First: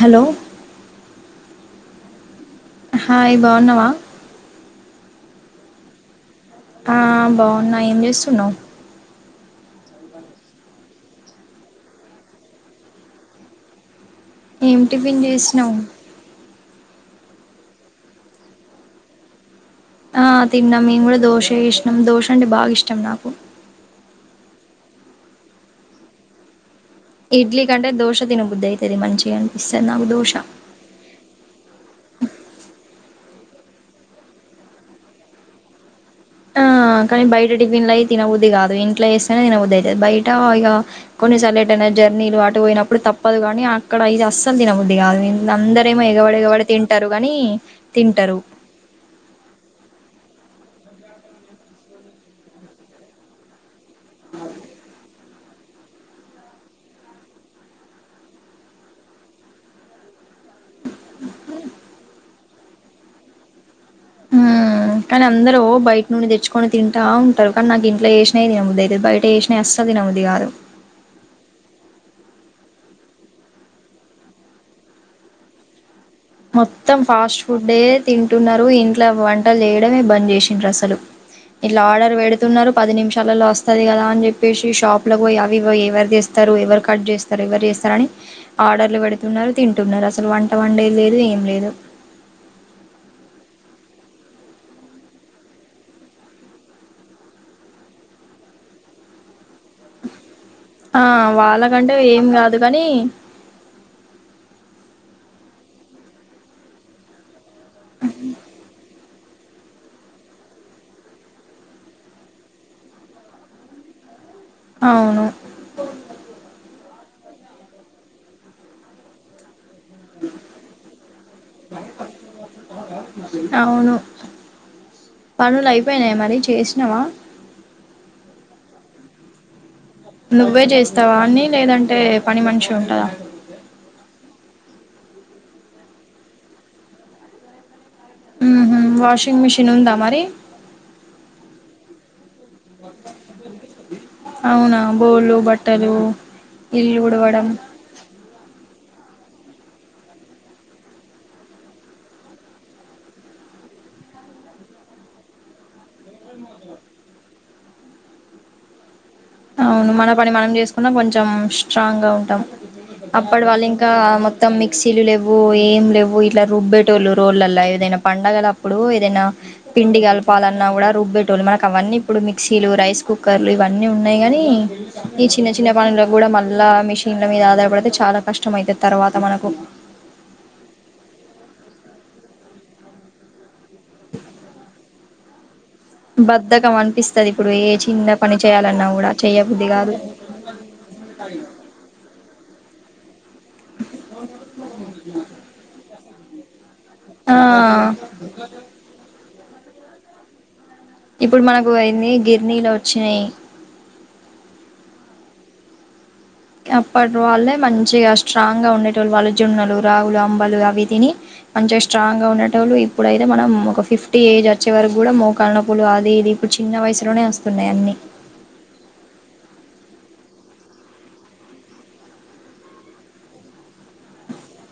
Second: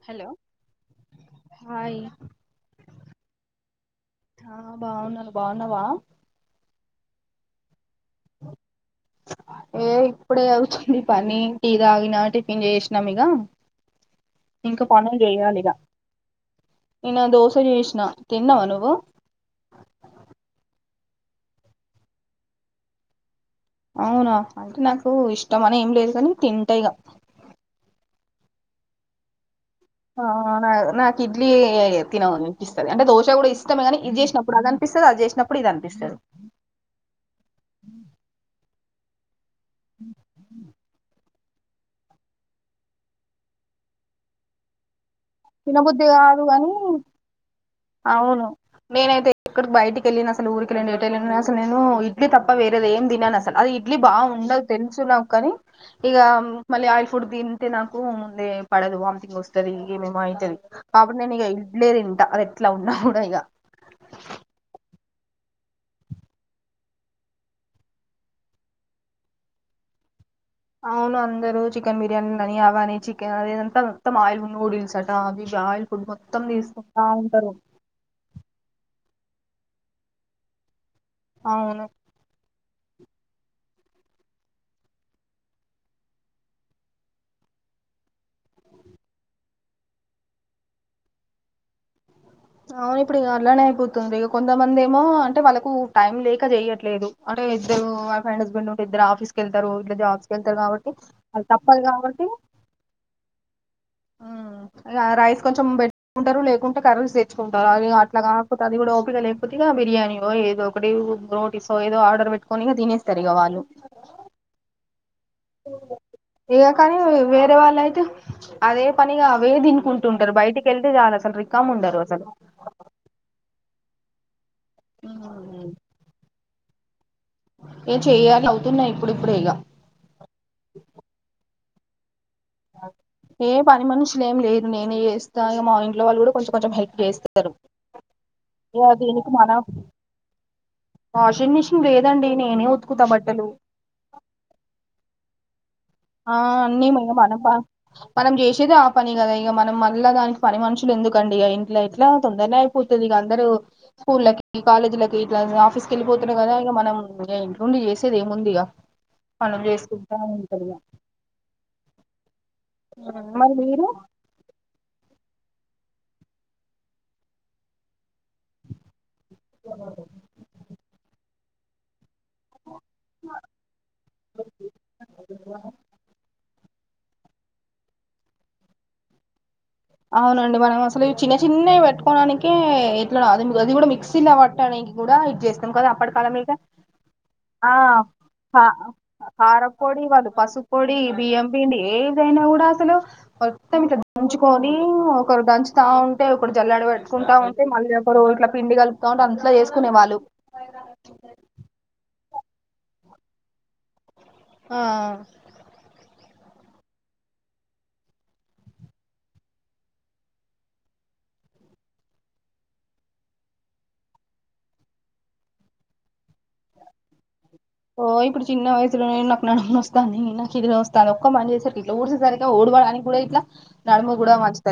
Hello hi. Hi బాగున్నావా. ఆహ్ బాగున్నారు బాగున్నావా. ఆహ్ బాగున్నా. ఏం చేస్తున్నావ్. ఏ ఇప్పుడే అవుతుంది పని టీ తాగిన టిఫిన్ చేసినామీక ఏమిటిఫిన్ చేసినావు. నేన్న దోశ చేసిన తిన్నవ నువ్వు. ఆహ్ తిన్నాం మేము కూడా దోశ చేసినం దోశ అంటే బాగా ఇష్టం నాకు. అవునా అంటే నాకు ఇష్టం అని ఏం లేదు కానీ తింటా ఇగా. ఇడ్లీ కంటే దోశ తినబుద్ది అయితది మంచిగా అంటే. ఆహ్ నాకు ఇడ్లీ తినలనిపిస్తంది అంటే దోశ కూడా ఇ ఇష్టమే కానీ ఇది చేసినప్పుడు అది అనిపిస్తది. అది చేసినప్పుడు ఇది అనిపిస్తది. ఆహ్ కానీ బయట టిఫిన్లయి తినబుద్ది కాదు ఇం ప్లేస్. ఇంట్లానే తినబుద్ది అయితది బయట ఇంకా. కొన్నిసార్ లేట్ అయినా జర్నీలు అటు పోయినప్పుడు తప్పదు. కానీ అక్కడ ఇది అస్సలు తిన బుద్ది కాదు. అందరేమో తినబుద్ధి ఎగబడి కాదు ఎగబడి కాని తింటారు కానీ తింటారు అవును నేనైతే ఎక్కడికి బయటికి వెళ్ళిన సరే. అసలు ఊరికిండి ఎటై అసలు నేను ఇడ్లీ తప్ప వేరేది ఏం తినను అసలు అది ఇడ్లీ బా ఉండదు తెలుసు నాకు కానీ ఇక మళ్ళీ ఆయిల్ ఫుడ్ తింటే నాకు ముందే పడదు వామ్థింగ్ వస్తుంది ఇగ అయితది కాబటి నేను ఇక ఇడ్లే తింటా అది ఎట్లా ఉన్నా కూడా ఇగ హ్మ్మ్ కాని అందరు బయట నుండి తెచ్చుకొని తింటా ఉంటారు కానీ నాకు ఇంట్లో చేసినయి తినబుద్ది అయితది బయట చేసినయి అస్సలు తినబుద్ది కాదు. అవును అందరు చికెన్ బిర్యానీ అని అవని చికెన్ అదదంతా మొత్తం ఆయిల్ నూడిల్స్ అట అవి ఆయిల్ ఫుడ్ మొత్తం తీసుకుంటా ఫాస్ట్ ఉంటారు ఫుడ్డే తింటున్నారు ఇన్ ఇట్లా వంటలు చేయడమే బంద్ చేసిండ్రసలు అవును ఇట్లా ఆర్డర్ పెడుతున్నారు పది నిమిషాలలో వస్తది కదా అని చెప్పేసి షాప్ లో పోయి అవి ఎవరు తీస్తారు ఎవరు కట్ చేస్తారు ఎవరు చేస్తారు అని ఆర్డర్లు పెడుతున్నారు తింటున్నారు అసలు వంట వండే లేదు ఏం లేదు అవును ఇప్పుడు ఇక అలానే అయిపోతుంది ఇక కొంతమంది ఏమో అంటే వాళ్ళకు టైం లేక చెయట్లేదు అంటే ఇద్దరు వైఫ్ అండ్ హస్బెండ్ ఉంటే ఇద్దరు ఆఫీస్కి వెళ్తారు ఇట్ల జాబ్స్ కి వెళ్తారు కాబట్టి ఆ అది తప్పదు వాళ్ళకంటే కాబట్టి ఏం కాదు కానీ ర రైస్ కొంచెం పెట్టుకుంటారు లేకుంటే కర్రీస్ కుంటారు అది అట్లా కాకపోతే అది కూడా లేకపోతే ఇక బిర్యానీయో ఏదో ఒకటి రోటీసో ఏదో ఆర్డర్ పెట్టుకొని ఇక తినేస్తారు ఇగ వాళ్ళు అవును ఏ కానీ వేరే వాళ్ళ అయితే అదే పనిగా అవే ది కుంటుంటారు బయటికి వెళ్తే చాలు అసలు రికామ్ ఉండరు అసలు స పనులు ఐపోయనయ మరి చేస్ నవా ఏ చెయ్యాలి అవుతున్నాయి ఇప్పుడిప్పుడే ఇగ నువ్వే చేస్తావా అన్ని లేదంటే పని మనిషి ఉంటదా ఏ పని మనుషులే ఏం లేదు నేనే చేస్ స్త ఇగ మా ఇంట్లో వాళ్ళ కూడా కొంచం కొంచెం హెల్ప్ చేస్తరు ఉహు ఏ అది వాషింగ్ మిషిన్ ఉందా మరి [unintelligible] అవునా బోల్లు ఆ అన్నీమయ మేడం ఆ మనం చేసేది ఆఫ్ట్ పని కదా ఇక మనం మళ్ళా దానికి పని మనుషులు ఎందుకండి ఇంట్లో ఎట్లా తొందరనే అయిపోతది ఇగ అందరు స్కూళ్ళకి కాలేజ్లకి ఇట్లా ఆఫీస్ కి వెళ్ళిపోతరు కదా ఇక మనం ఇంట్ల ఉండి చేసేది ఏముంది ఇగ. పనులు అవును మన చేసుకుంటా పని మనం ఉంటరు ఇగ చేసుకున్నా కొంచెం ఆ స్ట్రాంగ్ ఉంటాం అప్పుడు మరి వాళ్ళు మీరు ఇంకా మొత్తం మిక్సిలు లేవు ఏం లేవు ఇట్లా రుబ్బేటోళ్ళు రోళ్లల ఏదైనా పండగల అప్పుడు ఏదన్న పిండి కలపాలన్నా కూడా రుబ్బెట్ టోళ్లూ మనకు అవన్నీ ఇప్పుడు మిక్సీలు రైస్ కుక్కర్లు ఇవన్నీ ఉన్ కానీ ఈ చిన్న చిన్న పనులకు కూడా మనం మళ్ళ మిషిన్ల మీద ఆధారపడితే చాలా కష్టం అయితది తర్వాత మనకు అవునండి మనం అసలు ఈ చిన్న చిన్నవి పెట్టుకోడానికే ఎట్లా రాదని అది కూడా మిక్సీల పట్టాలి కూడా ఇచ్చేస్తా కదా అప్పటి కాలంలో అయితే బద్ధకం అనిపిస్తది ఇప్పుడు ఏ ఆ చిన్న పని కా చేయాలన్నా కూడా చెయ్యబుద్ధి కాదు కారంపొడి వాళ్ళు పసుపు పొడి బియ్యం పిండి ఏదైనా కూడా హలో మొత్తం ఇట్ల ముంచ్ [inaudible] కొనీ ఒకరు దంచుతారు ఆ ఉంటే ఒకడు జల్లెడ పెట్టుకుంటా ఆ ఉంటే మళ్లీ ఒకరు ఇంట్లో పిండి కలుపుతా ఉండాలి [inaudible] అట్లా చేసుకునే వాళ్ళు ఇప్పుడు మనకు అయింది గిర్ నీళ్లు వచ్చినయి ఆ అప్పటి వాల్లే మంచిగా స్ట్రాంగ్ గా ఉండేటోళ్లు వాళ్లు జొన్నలు, రాగులు, అంబలు అవి తిని మంచిగా స్ట్రాంగ్ గా ఉండేటోళ్లు ఇప్పుడైతే మనం ఒక ఫిఫ్టీ ఏజ్ వచ్చే వరకు కూడా మోకాల నొప్పులు అది ఇది ఇప్పుడు చిన్న వయసులోనే వస్తున్ ఓ ఇప్పుడు చిన్న వయసులోనే నాకు నడుము నోస్తు నొస్తాందీ నాకు ఇది నొస్తాందీ ఒక్క పని చేసే సరికి ఇట్ల ఊడ్చేసరికి ఊడవడానికి కూడా ఇట్ల నడుము గూడ వచ్చి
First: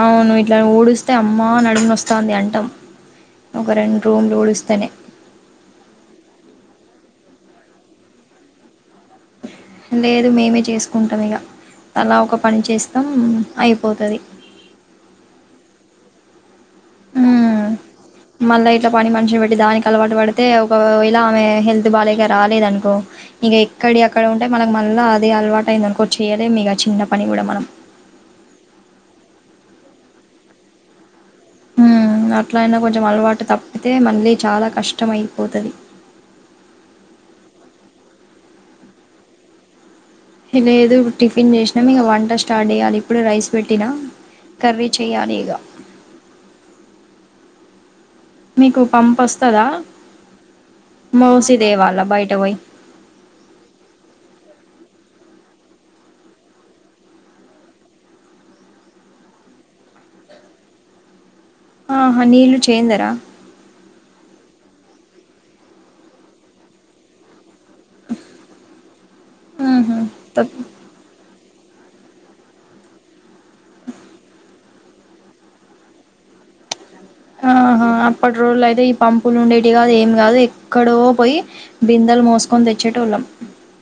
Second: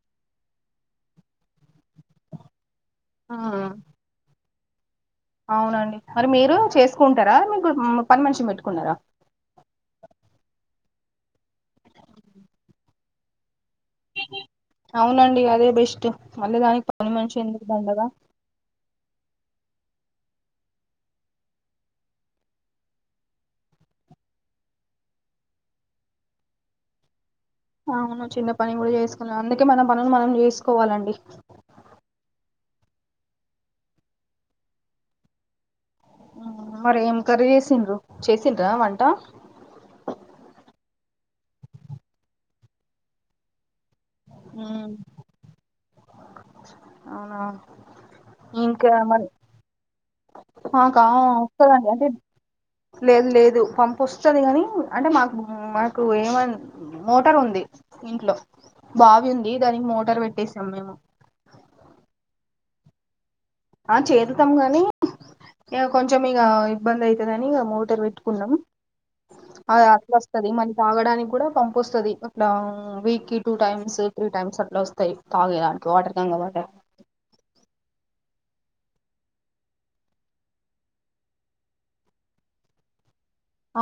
అవును ఇట్ల ఊడిస్తే ఆ అమ్మా నడము నొస్ నొస్తాంది అంటాం. ఆ ఒక రెండు రూములు ఊడిస్తే ఇతనే అవునండి మరి మీరు చేసుకుంటారా? ముగ్గురు హుమ్ పనిమనిషినీ పెట్టుకున్నారా లేదు మేమే చేసుకుంటాం ఇగ తల ఒక పని చేస్తాం అయిపోతది అవునండి అదే బెస్ట్ మళ్లీ దానిక్ పని మనిషి ఎందుకు దండగా మళ్ళా ఇట్లా పని మనిషి పెట్టి దానికి అలవాటు పడితే ఒకవేళ ఆమె హెల్త్ బాలేక రాలేదు అనుకో, ఇక ఎక్కడివి అక్కడ ఉంటే మనకు మళ్ళా అదే అలవాటు అయ్యింది అనుకో చేయలేము ఇక చిన్న పని కూడా మనమ్ అవును చిన్న పని కూడా చేసుకోలేం అందుక్ ఫస్ట్ మన పనులు మనం చేసుకోవాలండి హుమ్ అట్లా అయినా కొంచెం అలవాటు తప్పితే మళ్ళీ చాలా కష్టం అయిపోతది. మరి ఏం కర్రీ చేసిండ్రు చేసిండ్రా వంట చేయలేదు ఇప్పుడు టిఫిన్ చేసినమ్ ఇక వంట స్టార్ట్ చేయాలి ఇప్పుడే రైస్ పెట్టిన కర్రీ ఉమ్, చేయాలి ఇగ అవునా మీకు ఇంకా పంప్ మరి అస్తదా మాకా వస్తదండి అంటే బయట పోయి లేదు లేదు పంపోస్తది కానీ అంటే మాకు మాకు ఏమన్ మోటార్ ఉంది ఇంట్లో బావి ఉంది దానికి మోటార్ పెట్టేసాం మేము ఆహా నీళ్ళు చేయ్యందరా ఆ చేదుతాం గానీ ఇగ కొంచెం ఇగ ఇబ్బంది అయితది అని ఇగ మోటర్ పెట్టుకున్నాం ఆ ఆహా అట్ల వస్తది మన తాగడానికి కూడా పంపోస్తది అక్కడ వీక్కిి టూ టైమ్స్ త్రీ టైమ్స్ అట్లా వస్తాయి తాగెదానికి వాటర్ ట్యాంక్ వాటర్ ఆహా అప్పటి రోళ్ళు అయితే ఈ పంపులు ఉండేటివి కాదు ఏమి కాదు ఎక్కడో పోయి బిందెలు మోసుకొని తెచ్చేటోళ్ళం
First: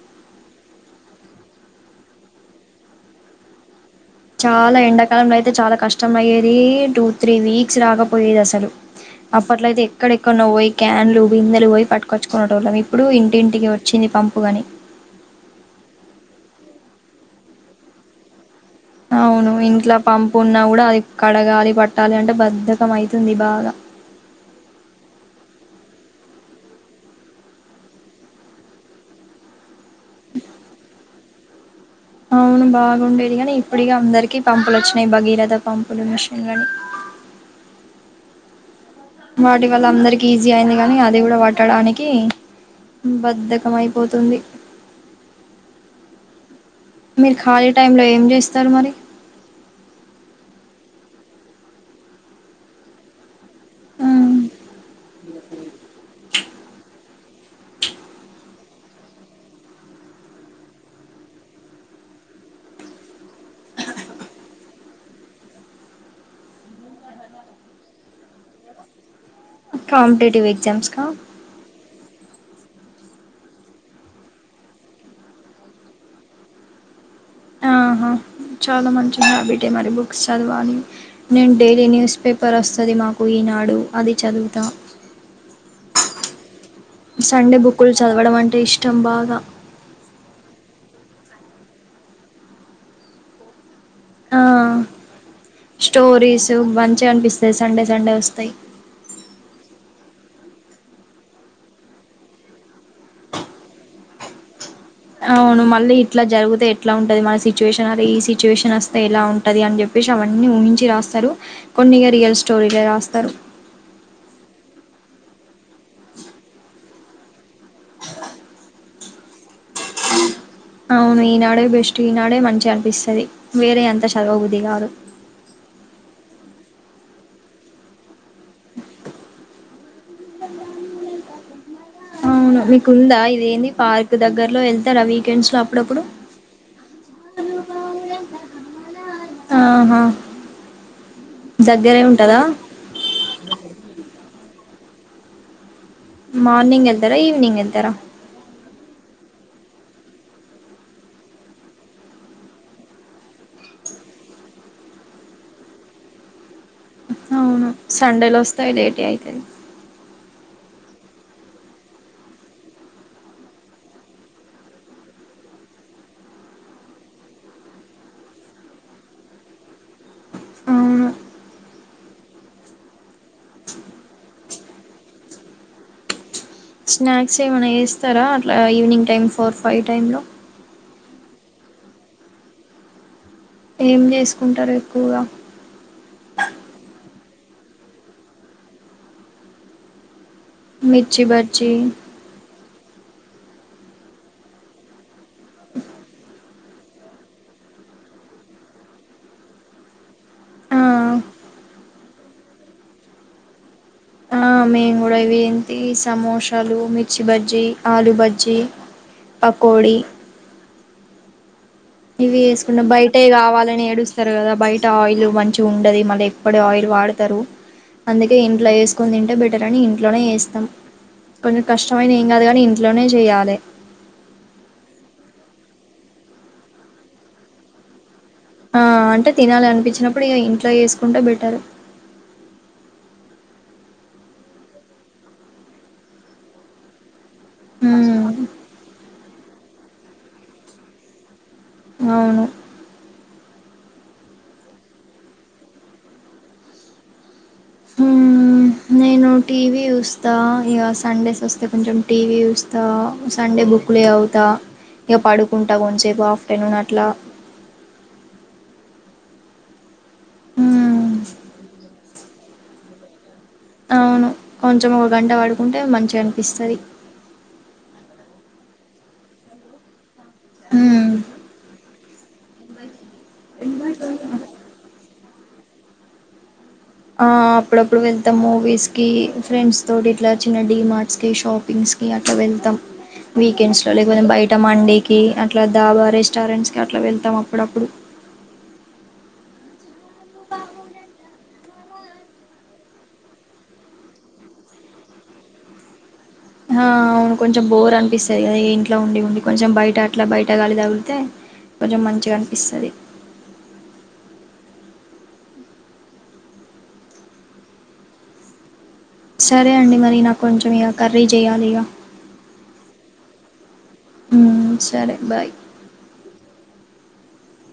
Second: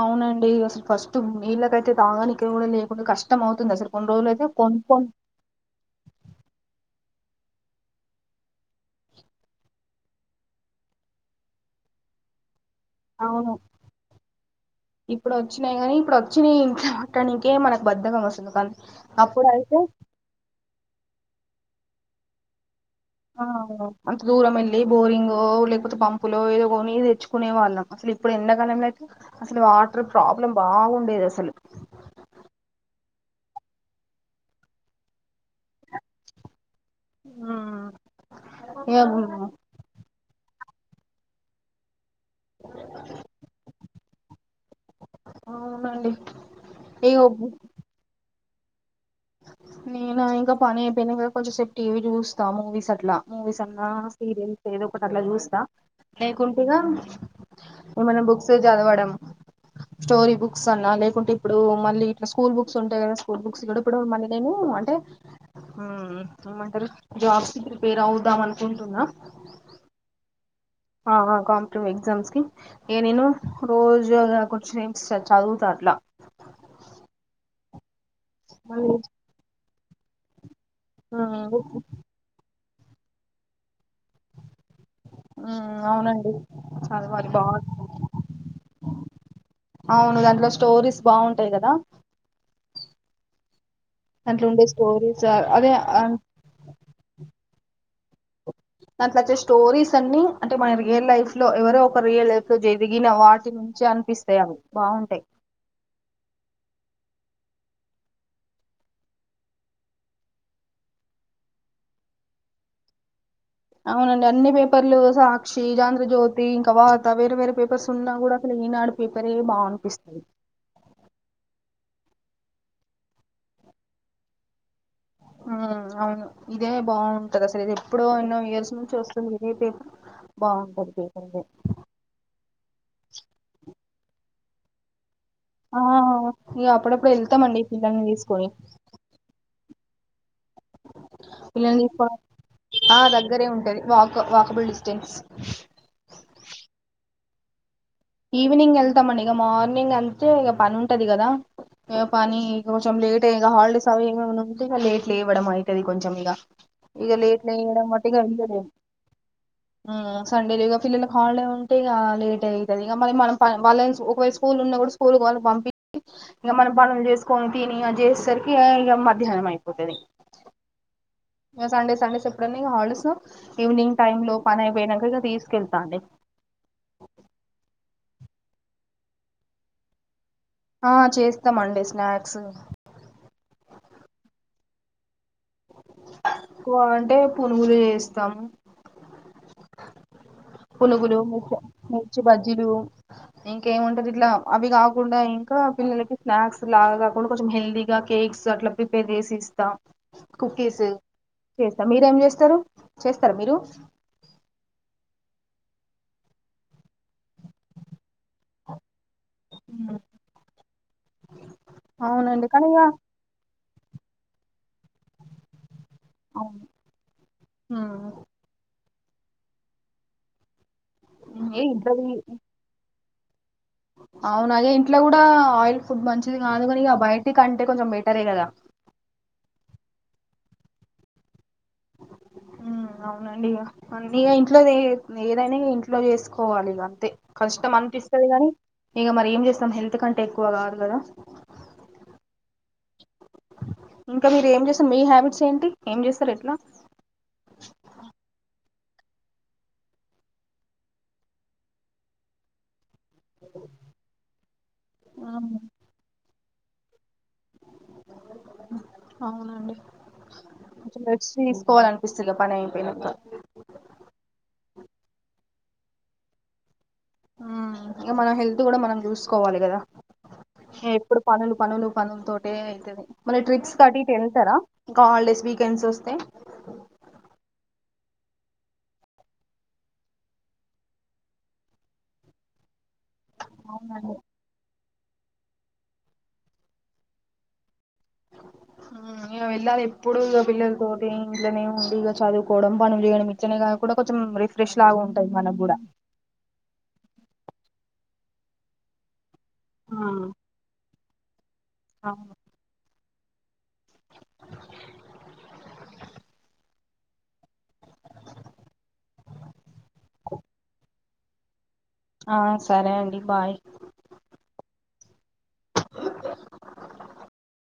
అవునండి అసలు ఫస్ట్ నీళ్ళకైతే తాగానీకి కూడా లేకుండా కష్టం అవుతుంది అసలు కొన్ని రోజులు అయితే చాలా కొనుక్కొని ఎండాకాలంలో అయితే చాలా కష్టం అయ్యేది టూ త్రీ వీక్స్ రాకపోయేది అసలు అప్పట్లో అయితే ఎక్కడెక్కడన్నా పోయి క్యాన్లు బిందెలు పోయి పట్టుొచ్చుకోవడం వల్ల అవును ఇప్పుడు వచ్చినాయి కాని ఇప్పుడు వచ్చినాయి ఇంకా ట్టనికే మనకు బద్దకం వస్తుంది కానీ అవును అప్పుడైతే ఇంట్లో పంపు ఉన్నా కూడా అది కడగాలి పట్టాలి అంటే బద్ద ఆ అంత దూరం వెళ్ళి బోరింగో లేకపోతే పం పంపు లో ఏదో కొనిది తెచ్చుకునే వాళ్ళం అసలు ఇప్పుడు ఎండడాకాలంలో అయితే అసలు వా ఇ ప్రాబ్లమ్ బాగుండేది హలో అవును బాగుండేది కానీ ఇప్పుడిగా అందరికిీ పంపులు వచ్చినాయి భగీరథ పంపులు మిషన్లని ఓ వాటి వల్ల అందరికి ఈజీ అయింది కానీ అది కూడా పట్టడానికి బద్ధకం అయిపోతుంది అవునండి ఇగ మీరు ఖాళీ టైమ్ లో ఏం చేస్త స్థారు మరి నేను ఇంకా పని అయిపోయినా కద కొంచెం సేపు టీవీ చూస్తా మూవీస్ అట్లా మూవీస్ అన్నా సీరియల్స్ ఏదో ఒకటి అట్లా చూస్తా లేకుంటే ఇగ ఏమన్నా బుక్స్ చదవడం స్టోరీ బుక్స్ అన్నా లేకుంటే ఇప్పుడు మళ్ళీ ఇట్లా స్కూల్ బుక్స్ ఉంటాయి కదా స్కూల్ బుక్స్ కూడా ఇప్పుడు మళ్ళీ నేను అంటే ఏమంటారు జాబ్స్ కి ప్రిపేర్ అవుదాం అనుకుంటున్నా కాంపిటేటివ్యి ఆ కాంపిటివ్ ఎగ్జామ్స్ కి ఏ నేను రోజు కొంచే చదువుతా అట్లా ఆహా చాలా మళ్ళీ మంచి హాబిట్ మరి బుక్స్ చదవాలి నేను ఉమ్ డైలీ ఉమ్ న్యూస్ పేపర్ వస్తా అది మాకు ఈనాడు అది చదువుతా. ఆ అవునండి చాలా మరి సండే బాగు. బుక్కులు చదవడం అంటే ఇష్టం బాగా [inaudible] అవును దాట్లో స్టోరీస్ బాగుంటాయి కదా. ఆ దాంట్లో ఉండే స్టోరీస్ అదే ఆ, స్టోరీస మంచిగన్ అనిపిస్తయి సండే సండే వస్తయ్. దాంట్లో వచ్చే స్టోరీస్ అన్నీ, అంటే మన రియల్ లైఫ్ లో ఎవరో ఒక రియల్ లైఫ్ లో జరిగిన వాటి నుంచె అనిపిస్తయ్ అవి. బాగుంటాయి అవును మళ్ళీ ఇట్లా జరుగుతే. ఎట్లా ఉంటది మన సిచ్యువేషన్ అదీ ఈ సిచ్యువేషన్ వస్తే ఎలా ఉంటది అని చెప్పేసి అవన్నీ ఊహంచి రాస్తరూ. కొన్ని ఇగ రియల్ స్టోరీలే రాస్తరు. అవునండి అన్నీ పేపర్లూ సాక్షీ, ఆంద్రజ్యోతీ ఇంకా వార్తా వేరే వేరే పేపర్సున్నా కూడా అసల్ ఈనాడు. పేపరే బాగుం అవును ఈనాడే బెస్ట్. ఈనాడే మంచిగనిపిస్తది. వేరే అంత చదువబుద్ధి గాదు. ఆ అవును ఇదే బాగుంటది అసలు ఇది ఎప్పుడో ఎన్నో ఇయర్స్ నుంచి వస్తుంది ఇదే పేపర్. బాగుంటది పేపర్ ఇదే. అవును. మీకుందా ఇదేంది పార్క్ దగ్గర్ లో ఎల్తరా వీక్ ఆ ఇగా అప్పుడప్పుడు ఎళ్తమండి పిల్లల్ని తీసుకొని. ఆహా పిల్లల్నీ దగ్గరే ఉంటదా తీసు [inaudible] ఆ దగ్గరే ఉంటది వాక వాకబుల్ డిస్ టెన్స్ మార్నింగ్ ఎళ్తరా ఈవినింగ్ ఎళ్తరా. ఈవినింగ్ ఎళ్తాంమండి ఇగ మార్నింగ్ అంటే ఇగ పని ఉంటది గదా. ఇగ పనీ ఇగ కొంచెం లేటే ఇగ హాలిడేస్ అవి ఇవి ఏమన్న ఉంటే ఇగ లేట్ లేవడం అయితది కొంచెం ఇగా. ఇగ లేేట్ అవును లేయ్యడం బట్టిగా సండేలో ఇయ్యలేం. వస్తాయి లేటే అయితది ఆ సండే లిగా ఫిల్లలకు హాలిడే ఉంటే ఇగా లేట్ అయి స్తది. ఇగ మరి మనం పన్ వాళ్ళని ఒకవేళ స్కూల్ ఉన్నా కూడ, స్కూల్ వాళ్ళని పంపిచ్చి, ఇగ మనం పనులు చేసుకోని తినీ అది చేసేసరికి ఏ ఇగ మధ్యాహ్నం అయిపోతది. అవును ఇగ సండే సండేస్ ఎప్పుడన్న ఇగ హాల్స్డేలో ఈవినింగ్ టైమ్ లో పనైపోయినంక ఇగ తీసుకెళ్తాండి. వస్తారా అట్లా evening time four five time లో. ఆ చేస్తామండి స్నాక్సు. ఏం చేసుకుంటారు ఎక్కువగా. క్కువా అంటే. పునుగులు చేస్తం. పులుగులూ, మిర్చి మిర్చ్ బజ్జీ మిర్చీ బజ్జీలూ. ఇంకాముంటది ఇట్లా, అవి కాకుండా ఇంకా పిల్లలకి స్నాక్స్ లాగా కాకుండా కొంచెం హెల్దీగా కేక్స్ అట్లా ప్రిపేర్ చేసి ఇస్తాం. కుక్కీస ఆ చేస్తా మీరేం చేస్తారు. చేస్తారా మీరు. ఆ మేము కూడా ఇవి ఏంటీ సమోశాలు, మిర్చి బజ్జీ, ఆలు బజ్జీ. పకోడీ ఉమ్, ఇవి అవునండి కానీ ఇగ వేసుకుంటమ్ బయటే కావాలని నీ ఏడుస్తారు కదా బయట ఆయిల్ మంచి ఉ అది మళ్ళీ ఎప్పుడ అవును ఆయిల్ వాడతారు అందుకే ఇంట్లో వేస్ కొదింటే బెటర్ అని ఇంట్లోనే ఏస్తాం ఉమ్ ఏ కొంచెం కష్టమైంది ఏం కాదు కానీ ఇంట్లోనే జె చేయాలే అవునగే ఇంట్లో కూడా ఆయిల్ ఫుడ్ మంచిది కాదుకని బయటికి అంటే కొంచెంట్ ఆ అంటే తినాలి అనిపించినప్పుడు ఇక ఇంట్ లో వేసుకుంటే బెటర్ అవునండి ఇక ఇంట్లో ఏదైనా ఇంట్లో చేసుకోవాలి ఇక అంతే కష్టం అనిపిస్తది ఉమ్ గాని ఇక మరి ఏం చేస్త మం హెల్త్ కంటే ఎక్కువ కాదు కదా అవును ఇంకా మీరు ఏం చేస్తారు మీ హ్యాబిట్స్ ఏంటి ఏం చేస్తారు ఎట్లా ఉమ్ నేను టీవీ చూస్తా ఇక సండేస్ వస్తే కొంచెం టీవీ చూస్ త సండే బుక్లే చవుత ఇగ ఉమ్, పడుకుం టా కొంచేబఫ్ పెను నట్ల అవునండి కొంచమ్ ఉమ్ రెస్ట్ తీసుకోవల న్ పిస్తుగా పని అయిపోయినంత అవును కొంచమ్ ఒక గంట వాడు కుంటే మంచిగా అనిపిస్తది ఉమ్ ఇక మన హెల్త్ కూడా మనం చూసుకోవాలి కదా హ్మ్ ఎప్పుడు పనులు పనులు పనుల తోటె అయితది మల్లి ట్రిప్స్ కట్ వెళ్తారా ఇంకా హాలిడేస్ వీకెండ్స్ వస్తే ఆ అప్పుడప్పుడు వెళ్తాం మూవీస్ కి ఫ్రెండ్స్ తోటి ఇట్లా చిన్న డి మార్ట్స్ కి షాపింగ్స్ కి అట్లా వెళ్తాం వీకెండ్స్ లో అవునండి లేకపోతే బయట మండే కి అట్లా ధాబా రెస్టారెంట్స్ కి అట్లా వెళ్తాం అప్పుడప్పుడు ఇక వెళ్ళాలి ఎప్పుడు ఇక పిల్లల తోటి ఇంట్లోనే ఉండి ఇక చదువుకోవడం పనులు చేయడం ఇట్నే కానీ కూడా కొంచెం రిఫ్రెష్ లాగా ఉంటాది మనకు కూడా ఆ అవును కొంచెం బోర్ అనిపిస్తది కదా ఇంట్లో ఉండి ఉండి కొంచెం బయట అట్లా బయట గాలి తగుల్ తే కొంచెం ఆ మంచిగా అనిపిస్తది సర్ ఏ అండి మరి నాక్ కొంచమ్ ఇగ కర్రీ చేయాలిగా ఆ సరే అండి బాయ్ ఉమ్ సరే బాయ్ అ